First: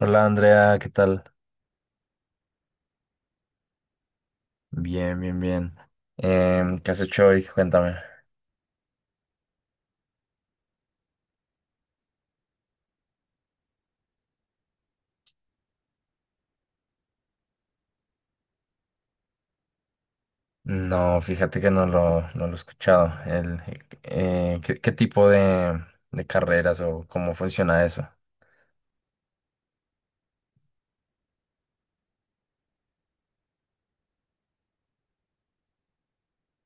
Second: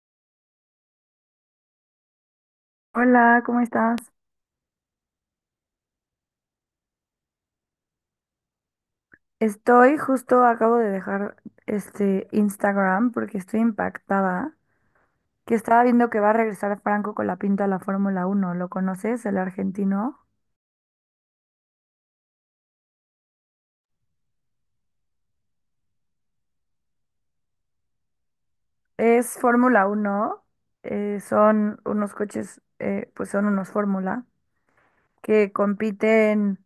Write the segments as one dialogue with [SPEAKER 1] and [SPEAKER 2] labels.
[SPEAKER 1] Hola Andrea, ¿qué tal?
[SPEAKER 2] Hola, ¿cómo estás?
[SPEAKER 1] Bien, bien, bien. ¿Qué has hecho hoy? Cuéntame.
[SPEAKER 2] Estoy justo, acabo de dejar este Instagram porque estoy impactada, que estaba viendo que va a regresar Franco con la pinta a la Fórmula Uno. ¿Lo conoces, el argentino?
[SPEAKER 1] No, fíjate que no lo he escuchado. ¿Qué tipo de carreras o cómo funciona eso?
[SPEAKER 2] Es Fórmula Uno. Son unos coches, pues son unos Fórmula, que compiten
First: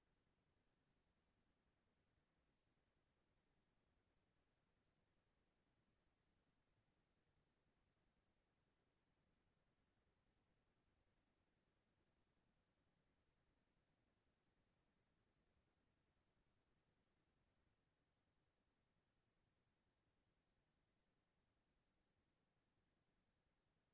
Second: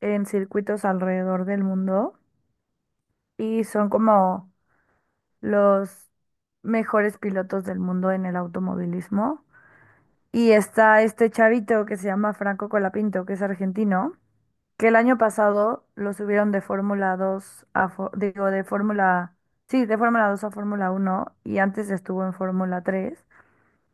[SPEAKER 2] en circuitos alrededor del mundo y son como los mejores pilotos del mundo en el automovilismo. Y está este chavito que se llama Franco Colapinto, que es argentino, que el año pasado lo subieron de Fórmula 2 a, digo, de Fórmula, sí, de Fórmula 2 a Fórmula uno y antes estuvo en Fórmula tres.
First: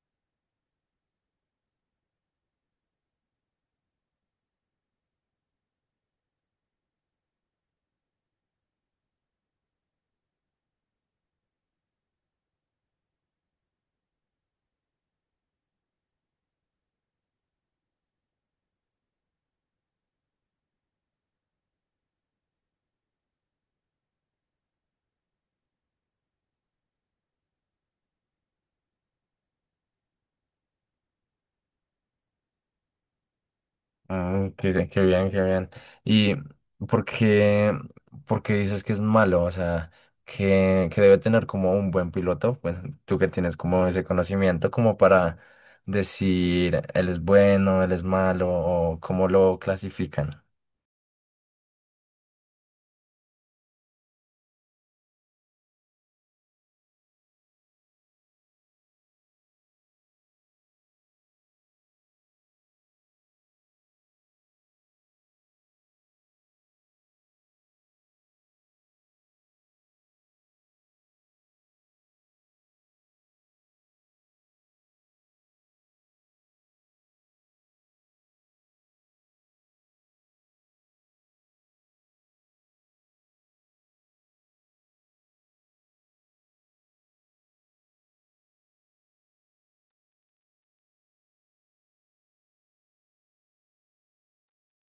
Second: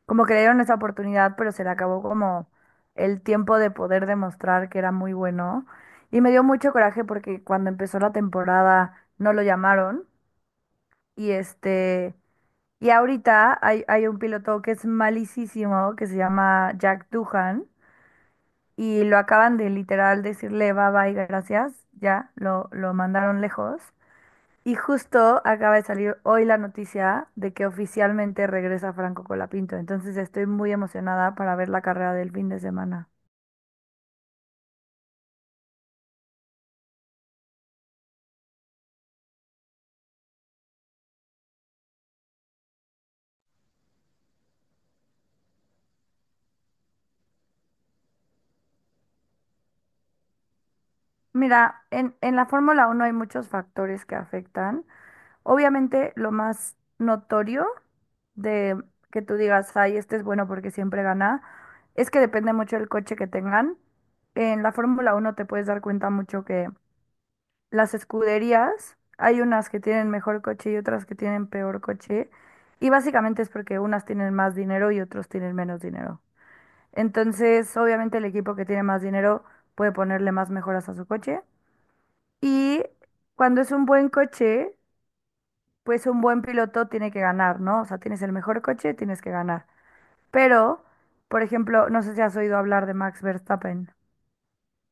[SPEAKER 2] Como que le dieron esa oportunidad, pero se le acabó como el tiempo de poder demostrar que era muy bueno. Y me dio mucho coraje porque cuando empezó la temporada no lo llamaron y Y ahorita hay un piloto que es malísimo, que se llama Jack Duhan y lo acaban de literal decirle bye bye, gracias, ya lo mandaron lejos. Y justo acaba de salir hoy la noticia de que oficialmente regresa Franco Colapinto, entonces estoy muy emocionada para ver la carrera del fin de semana.
[SPEAKER 1] Mm, qué bien, qué bien. ¿Y por qué, por qué dices que es malo? O sea, que debe tener como un buen piloto. Bueno, tú que tienes como ese conocimiento como para decir él es bueno, él es malo o cómo lo clasifican.
[SPEAKER 2] Mira, en la Fórmula Uno hay muchos factores que afectan. Obviamente lo más notorio de que tú digas, ay, este es bueno porque siempre gana, es que depende mucho del coche que tengan. En la Fórmula Uno te puedes dar cuenta mucho que las escuderías, hay unas que tienen mejor coche y otras que tienen peor coche, y básicamente es porque unas tienen más dinero y otros tienen menos dinero. Entonces, obviamente el equipo que tiene más dinero puede ponerle más mejoras a su coche. Y cuando es un buen coche, pues un buen piloto tiene que ganar, ¿no? O sea, tienes el mejor coche, tienes que ganar. Pero, por ejemplo, no sé si has oído hablar de Max Verstappen.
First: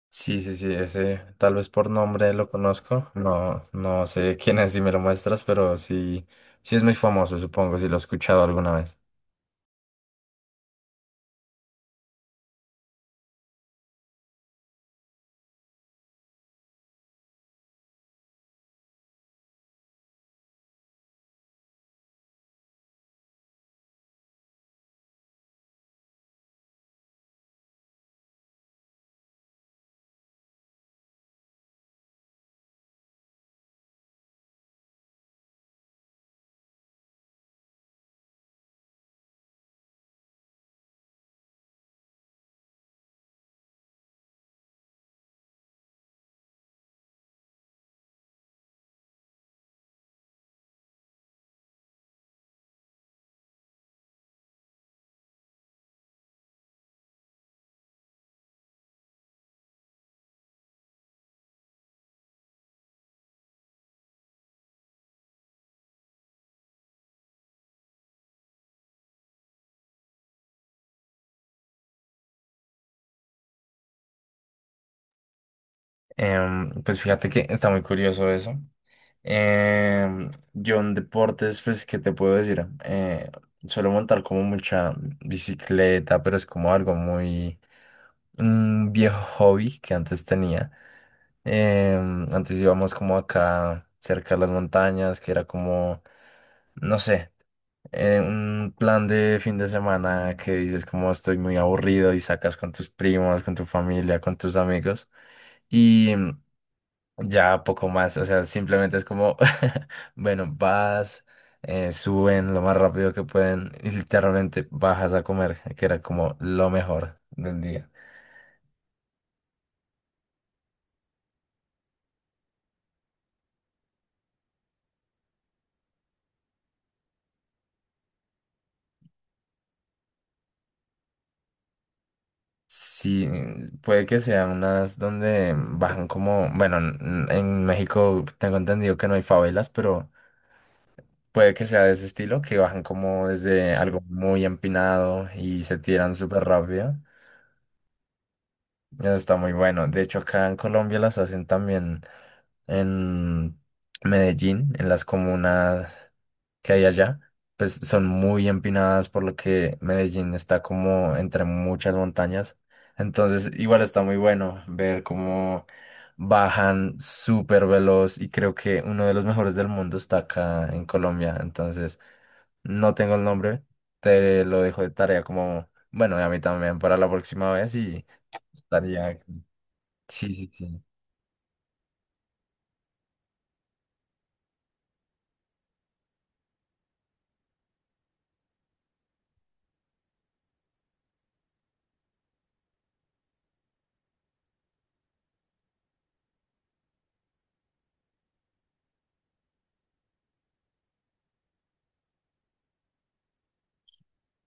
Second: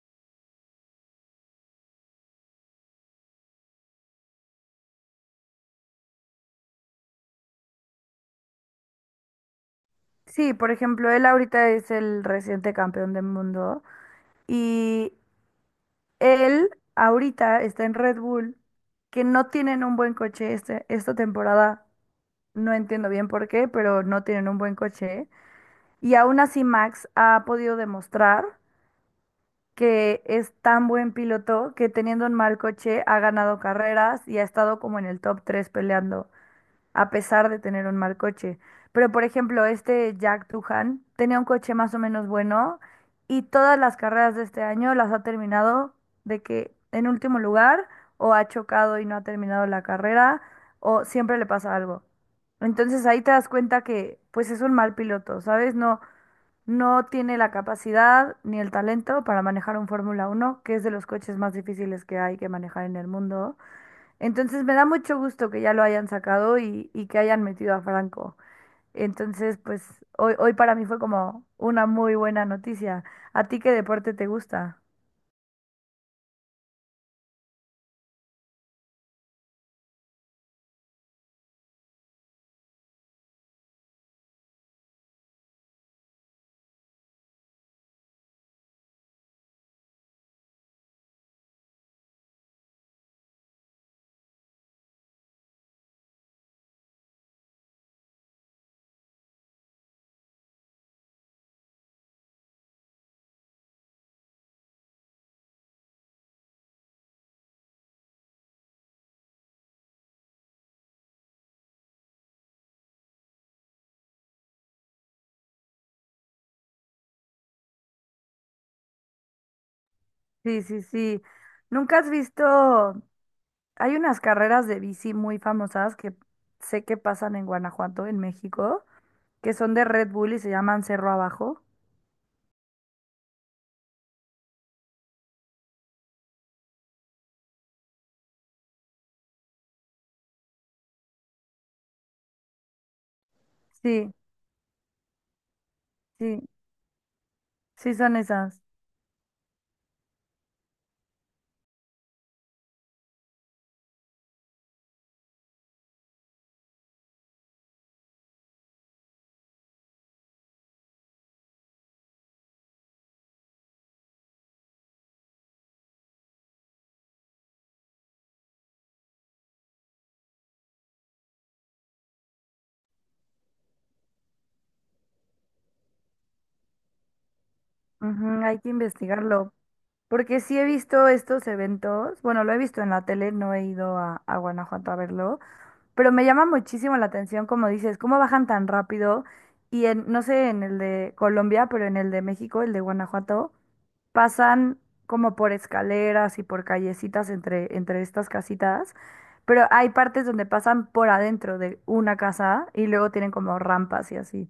[SPEAKER 1] Sí, sí, sí, ese tal vez por nombre lo conozco. No, no sé quién es si me lo muestras, pero sí, sí es muy famoso, supongo, si lo he escuchado alguna vez.
[SPEAKER 2] Sí, por ejemplo, él ahorita es el reciente campeón del mundo y él ahorita está en Red Bull, que no tienen un buen esta temporada. No entiendo bien por qué, pero no tienen un buen coche. Y aún así Max ha podido demostrar que es tan buen piloto que teniendo un mal coche ha ganado carreras y ha estado como en el top 3 peleando a pesar de tener un mal coche. Pero, por ejemplo, este Jack Tuhan tenía un coche más o menos bueno y todas las carreras de este año las ha terminado de que en último lugar o ha chocado y no ha terminado la carrera o siempre le pasa algo. Entonces ahí te das cuenta que pues es un mal piloto, ¿sabes? No, no tiene la capacidad ni el talento para manejar un Fórmula uno que es de los coches más difíciles que hay que manejar en el mundo. Entonces me da mucho gusto que ya lo hayan sacado y que hayan metido a Franco. Entonces, pues hoy para mí fue como una muy buena noticia. ¿A ti qué deporte te gusta?
[SPEAKER 1] Pues fíjate que está muy curioso eso. Yo en deportes, pues, ¿qué te puedo decir? Suelo montar como mucha bicicleta, pero es como algo muy un viejo hobby que antes tenía. Antes íbamos como acá cerca de las montañas, que era como, no sé. Un plan de fin de semana que dices como estoy muy aburrido y sacas con tus primos, con tu familia, con tus amigos y ya poco más, o sea, simplemente es como, bueno, vas, suben lo más rápido que pueden y literalmente bajas a comer, que era como lo mejor del día.
[SPEAKER 2] Sí, sí, sí. ¿Nunca has visto? Hay unas carreras de bici muy famosas que sé que pasan en Guanajuato, en México, que son de Red Bull y se llaman Cerro Abajo.
[SPEAKER 1] Sí, mm, puede que sean unas donde bajan como, bueno, en México tengo entendido que no hay favelas, pero... Puede que sea de ese estilo, que bajan como desde algo
[SPEAKER 2] Sí,
[SPEAKER 1] muy empinado y se tiran
[SPEAKER 2] sí,
[SPEAKER 1] súper rápido.
[SPEAKER 2] sí son esas.
[SPEAKER 1] Eso está muy bueno. De hecho, acá en Colombia las hacen también en Medellín, en las comunas que hay allá. Pues son muy empinadas, por lo que Medellín está como entre muchas montañas. Entonces, igual está muy bueno ver cómo bajan súper veloz y creo que uno de los mejores del mundo está acá en Colombia. Entonces... No tengo el nombre, te lo dejo de tarea como, bueno, y a mí también para la próxima vez y
[SPEAKER 2] Ujú, hay que
[SPEAKER 1] estaría...
[SPEAKER 2] investigarlo. Porque
[SPEAKER 1] Sí, sí,
[SPEAKER 2] sí he
[SPEAKER 1] sí.
[SPEAKER 2] visto estos eventos, bueno, lo he visto en la tele, no he ido a Guanajuato a verlo, pero me llama muchísimo la atención, como dices, cómo bajan tan rápido y no sé, en el de Colombia, pero en el de México, el de Guanajuato, pasan como por escaleras y por callecitas entre estas casitas, pero hay partes donde pasan por adentro de una casa y luego tienen como rampas y así.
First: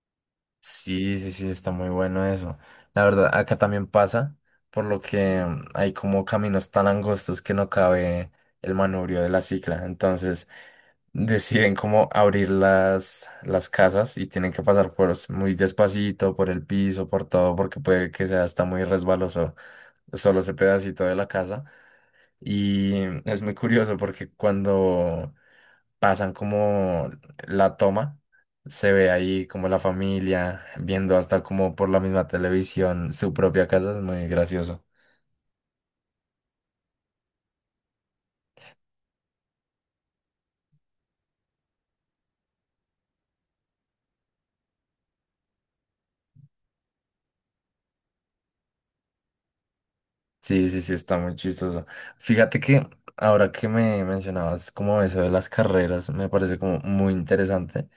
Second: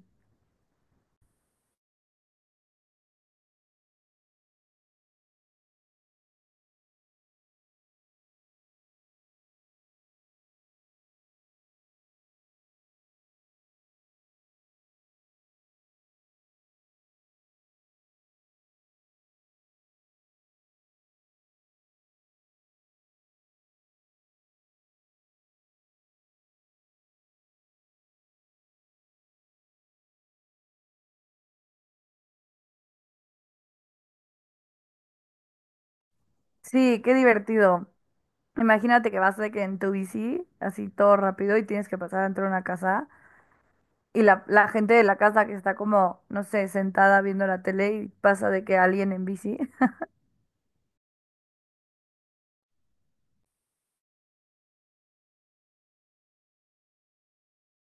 [SPEAKER 1] Sí, sí, sí, está muy bueno eso. La verdad, acá también pasa, por lo que hay como caminos tan angostos que no cabe el manubrio de la cicla. Entonces deciden como abrir las casas y tienen que pasar por muy despacito, por el piso, por todo, porque puede que sea hasta muy resbaloso solo ese pedacito de la casa. Y es muy curioso porque cuando pasan como la toma, se ve ahí como la familia viendo hasta como por la misma televisión su propia casa, es muy gracioso.
[SPEAKER 2] Sí, qué divertido. Imagínate que vas de que en tu bici, así todo rápido, y tienes que pasar dentro de una casa, y la gente de la casa que está como, no sé, sentada viendo la tele y pasa de que alguien en bici.
[SPEAKER 1] Sí, sí, sí, está muy chistoso. Fíjate que ahora que me mencionabas como eso de las carreras, me parece como muy interesante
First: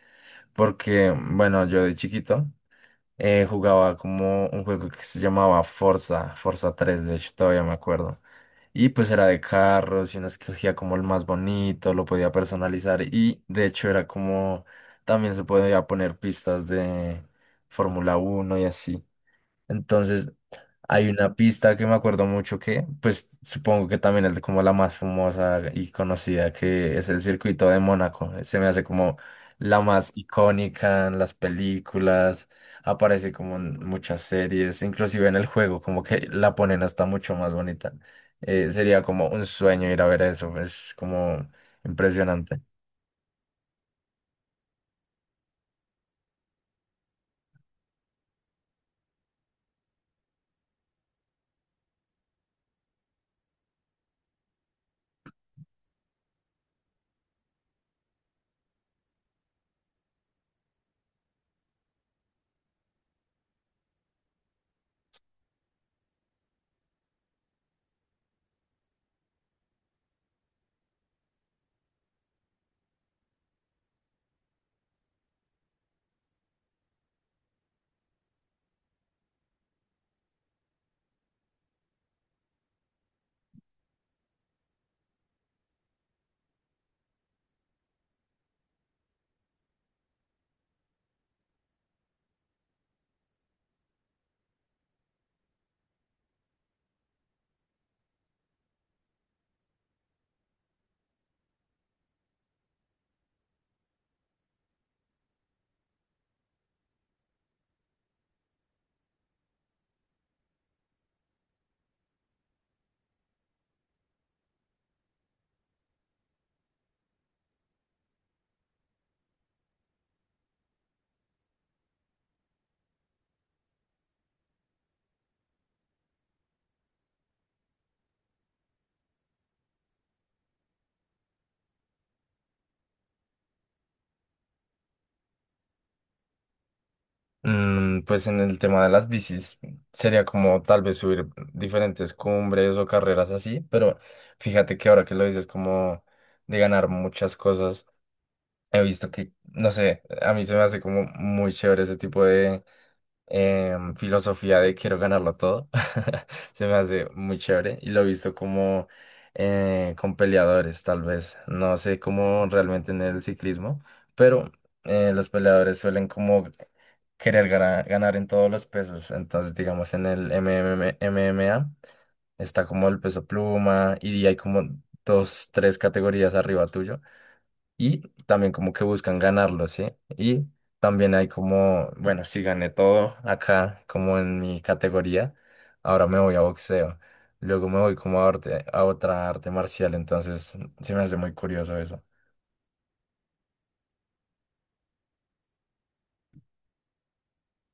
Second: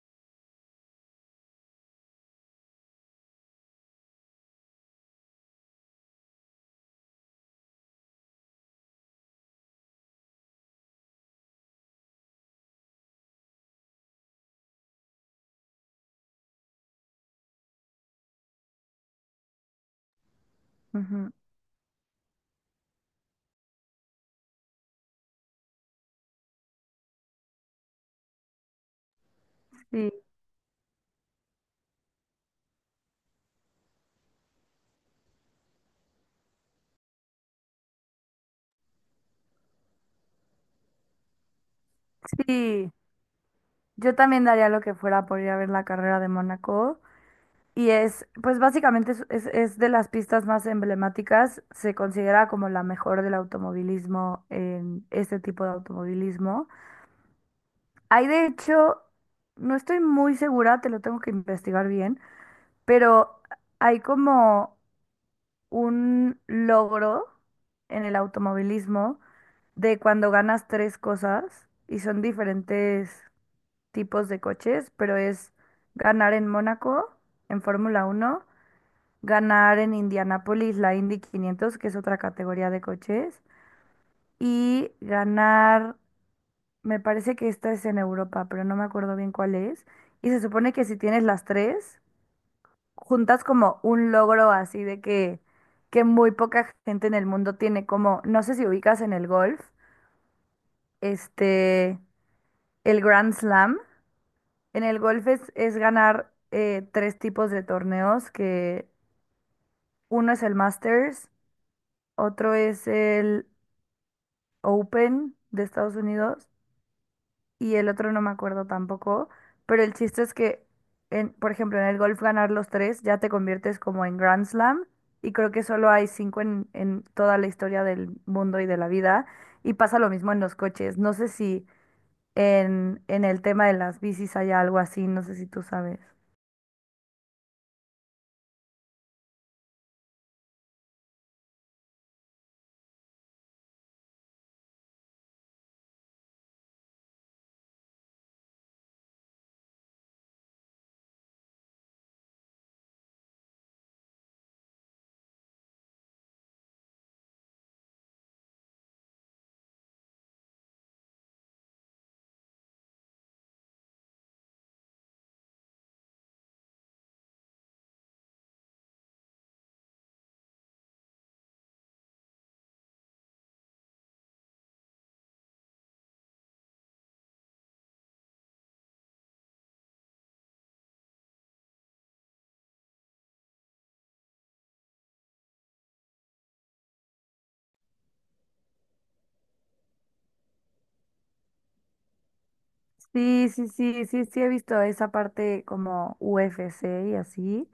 [SPEAKER 1] porque, bueno, yo de chiquito jugaba como un juego que se llamaba Forza, Forza 3 de hecho todavía me acuerdo. Y pues era de carros y uno escogía como el más bonito, lo podía personalizar y de hecho era como también se podía poner pistas de Fórmula 1 y así. Entonces, hay
[SPEAKER 2] Ujú.
[SPEAKER 1] una pista que me acuerdo mucho que, pues supongo que también es como la más famosa y conocida, que es el circuito de Mónaco. Se me hace como la
[SPEAKER 2] Sí,
[SPEAKER 1] más icónica en las películas, aparece como en muchas series, inclusive en el juego, como que la ponen hasta mucho más bonita. Sería como un sueño ir a ver eso, es como impresionante.
[SPEAKER 2] sí. Yo también daría lo que fuera por ir a ver la carrera de Mónaco. Y es, pues básicamente es de las pistas más emblemáticas. Se considera como la mejor del automovilismo en este tipo de automovilismo. Hay de hecho, no estoy muy segura, te lo tengo que investigar bien, pero hay como un logro en el automovilismo de cuando ganas tres cosas y son diferentes tipos de coches, pero es ganar en Mónaco, en Fórmula Uno, ganar en Indianápolis, la Indy 500, que es otra categoría de coches, y ganar, me parece que esta es en Europa, pero no me acuerdo bien cuál es, y se supone que si tienes las tres juntas como un logro así de que muy poca gente en el mundo tiene, como, no sé si ubicas en el golf, este, el Grand Slam. En el golf es ganar tres tipos de torneos, que uno es el Masters, otro es el Open de Estados Unidos y el otro no me acuerdo tampoco, pero el chiste es que, por ejemplo, en el golf ganar los tres ya te conviertes como en Grand Slam y creo que solo hay cinco en toda la historia del mundo y de la vida y pasa lo mismo en los coches. No sé si en el tema de las bicis hay algo así, no sé si tú sabes.
[SPEAKER 1] Mm, pues en el tema de las bicis sería como tal vez subir diferentes cumbres o carreras así, pero fíjate que ahora que lo dices como de ganar muchas cosas, he visto que, no sé, a mí se me hace como muy chévere ese tipo filosofía de quiero ganarlo todo. Se me hace muy chévere y lo he visto como con peleadores, tal vez. No sé cómo realmente en el ciclismo, pero los peleadores suelen como querer ganar en todos los pesos. Entonces, digamos, en el MMA está como el peso pluma y hay como dos, tres categorías arriba tuyo y también como que buscan ganarlo, ¿sí? Y también hay como, bueno, si gané todo acá, como en mi categoría, ahora me voy a boxeo, luego me voy como a, a otra arte marcial, entonces se me hace muy curioso eso.
[SPEAKER 2] Sí, sí, sí, sí, sí he visto esa parte como UFC y así,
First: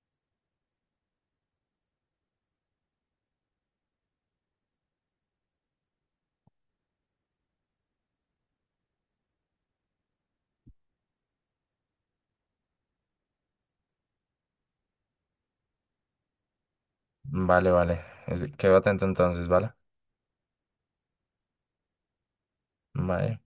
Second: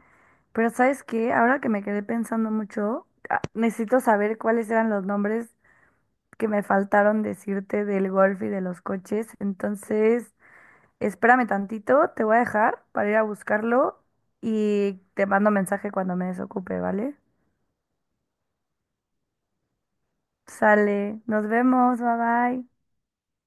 [SPEAKER 2] pero ¿sabes qué? Ahora que me quedé pensando mucho, ah, necesito saber cuáles eran los nombres que me faltaron decirte del golf y de los coches. Entonces, espérame tantito, te voy a dejar para ir a buscarlo y te mando mensaje cuando me desocupe, ¿vale?
[SPEAKER 1] Vale, vale, quedo atento entonces, ¿vale?
[SPEAKER 2] Sale, nos vemos, bye bye.
[SPEAKER 1] Bye.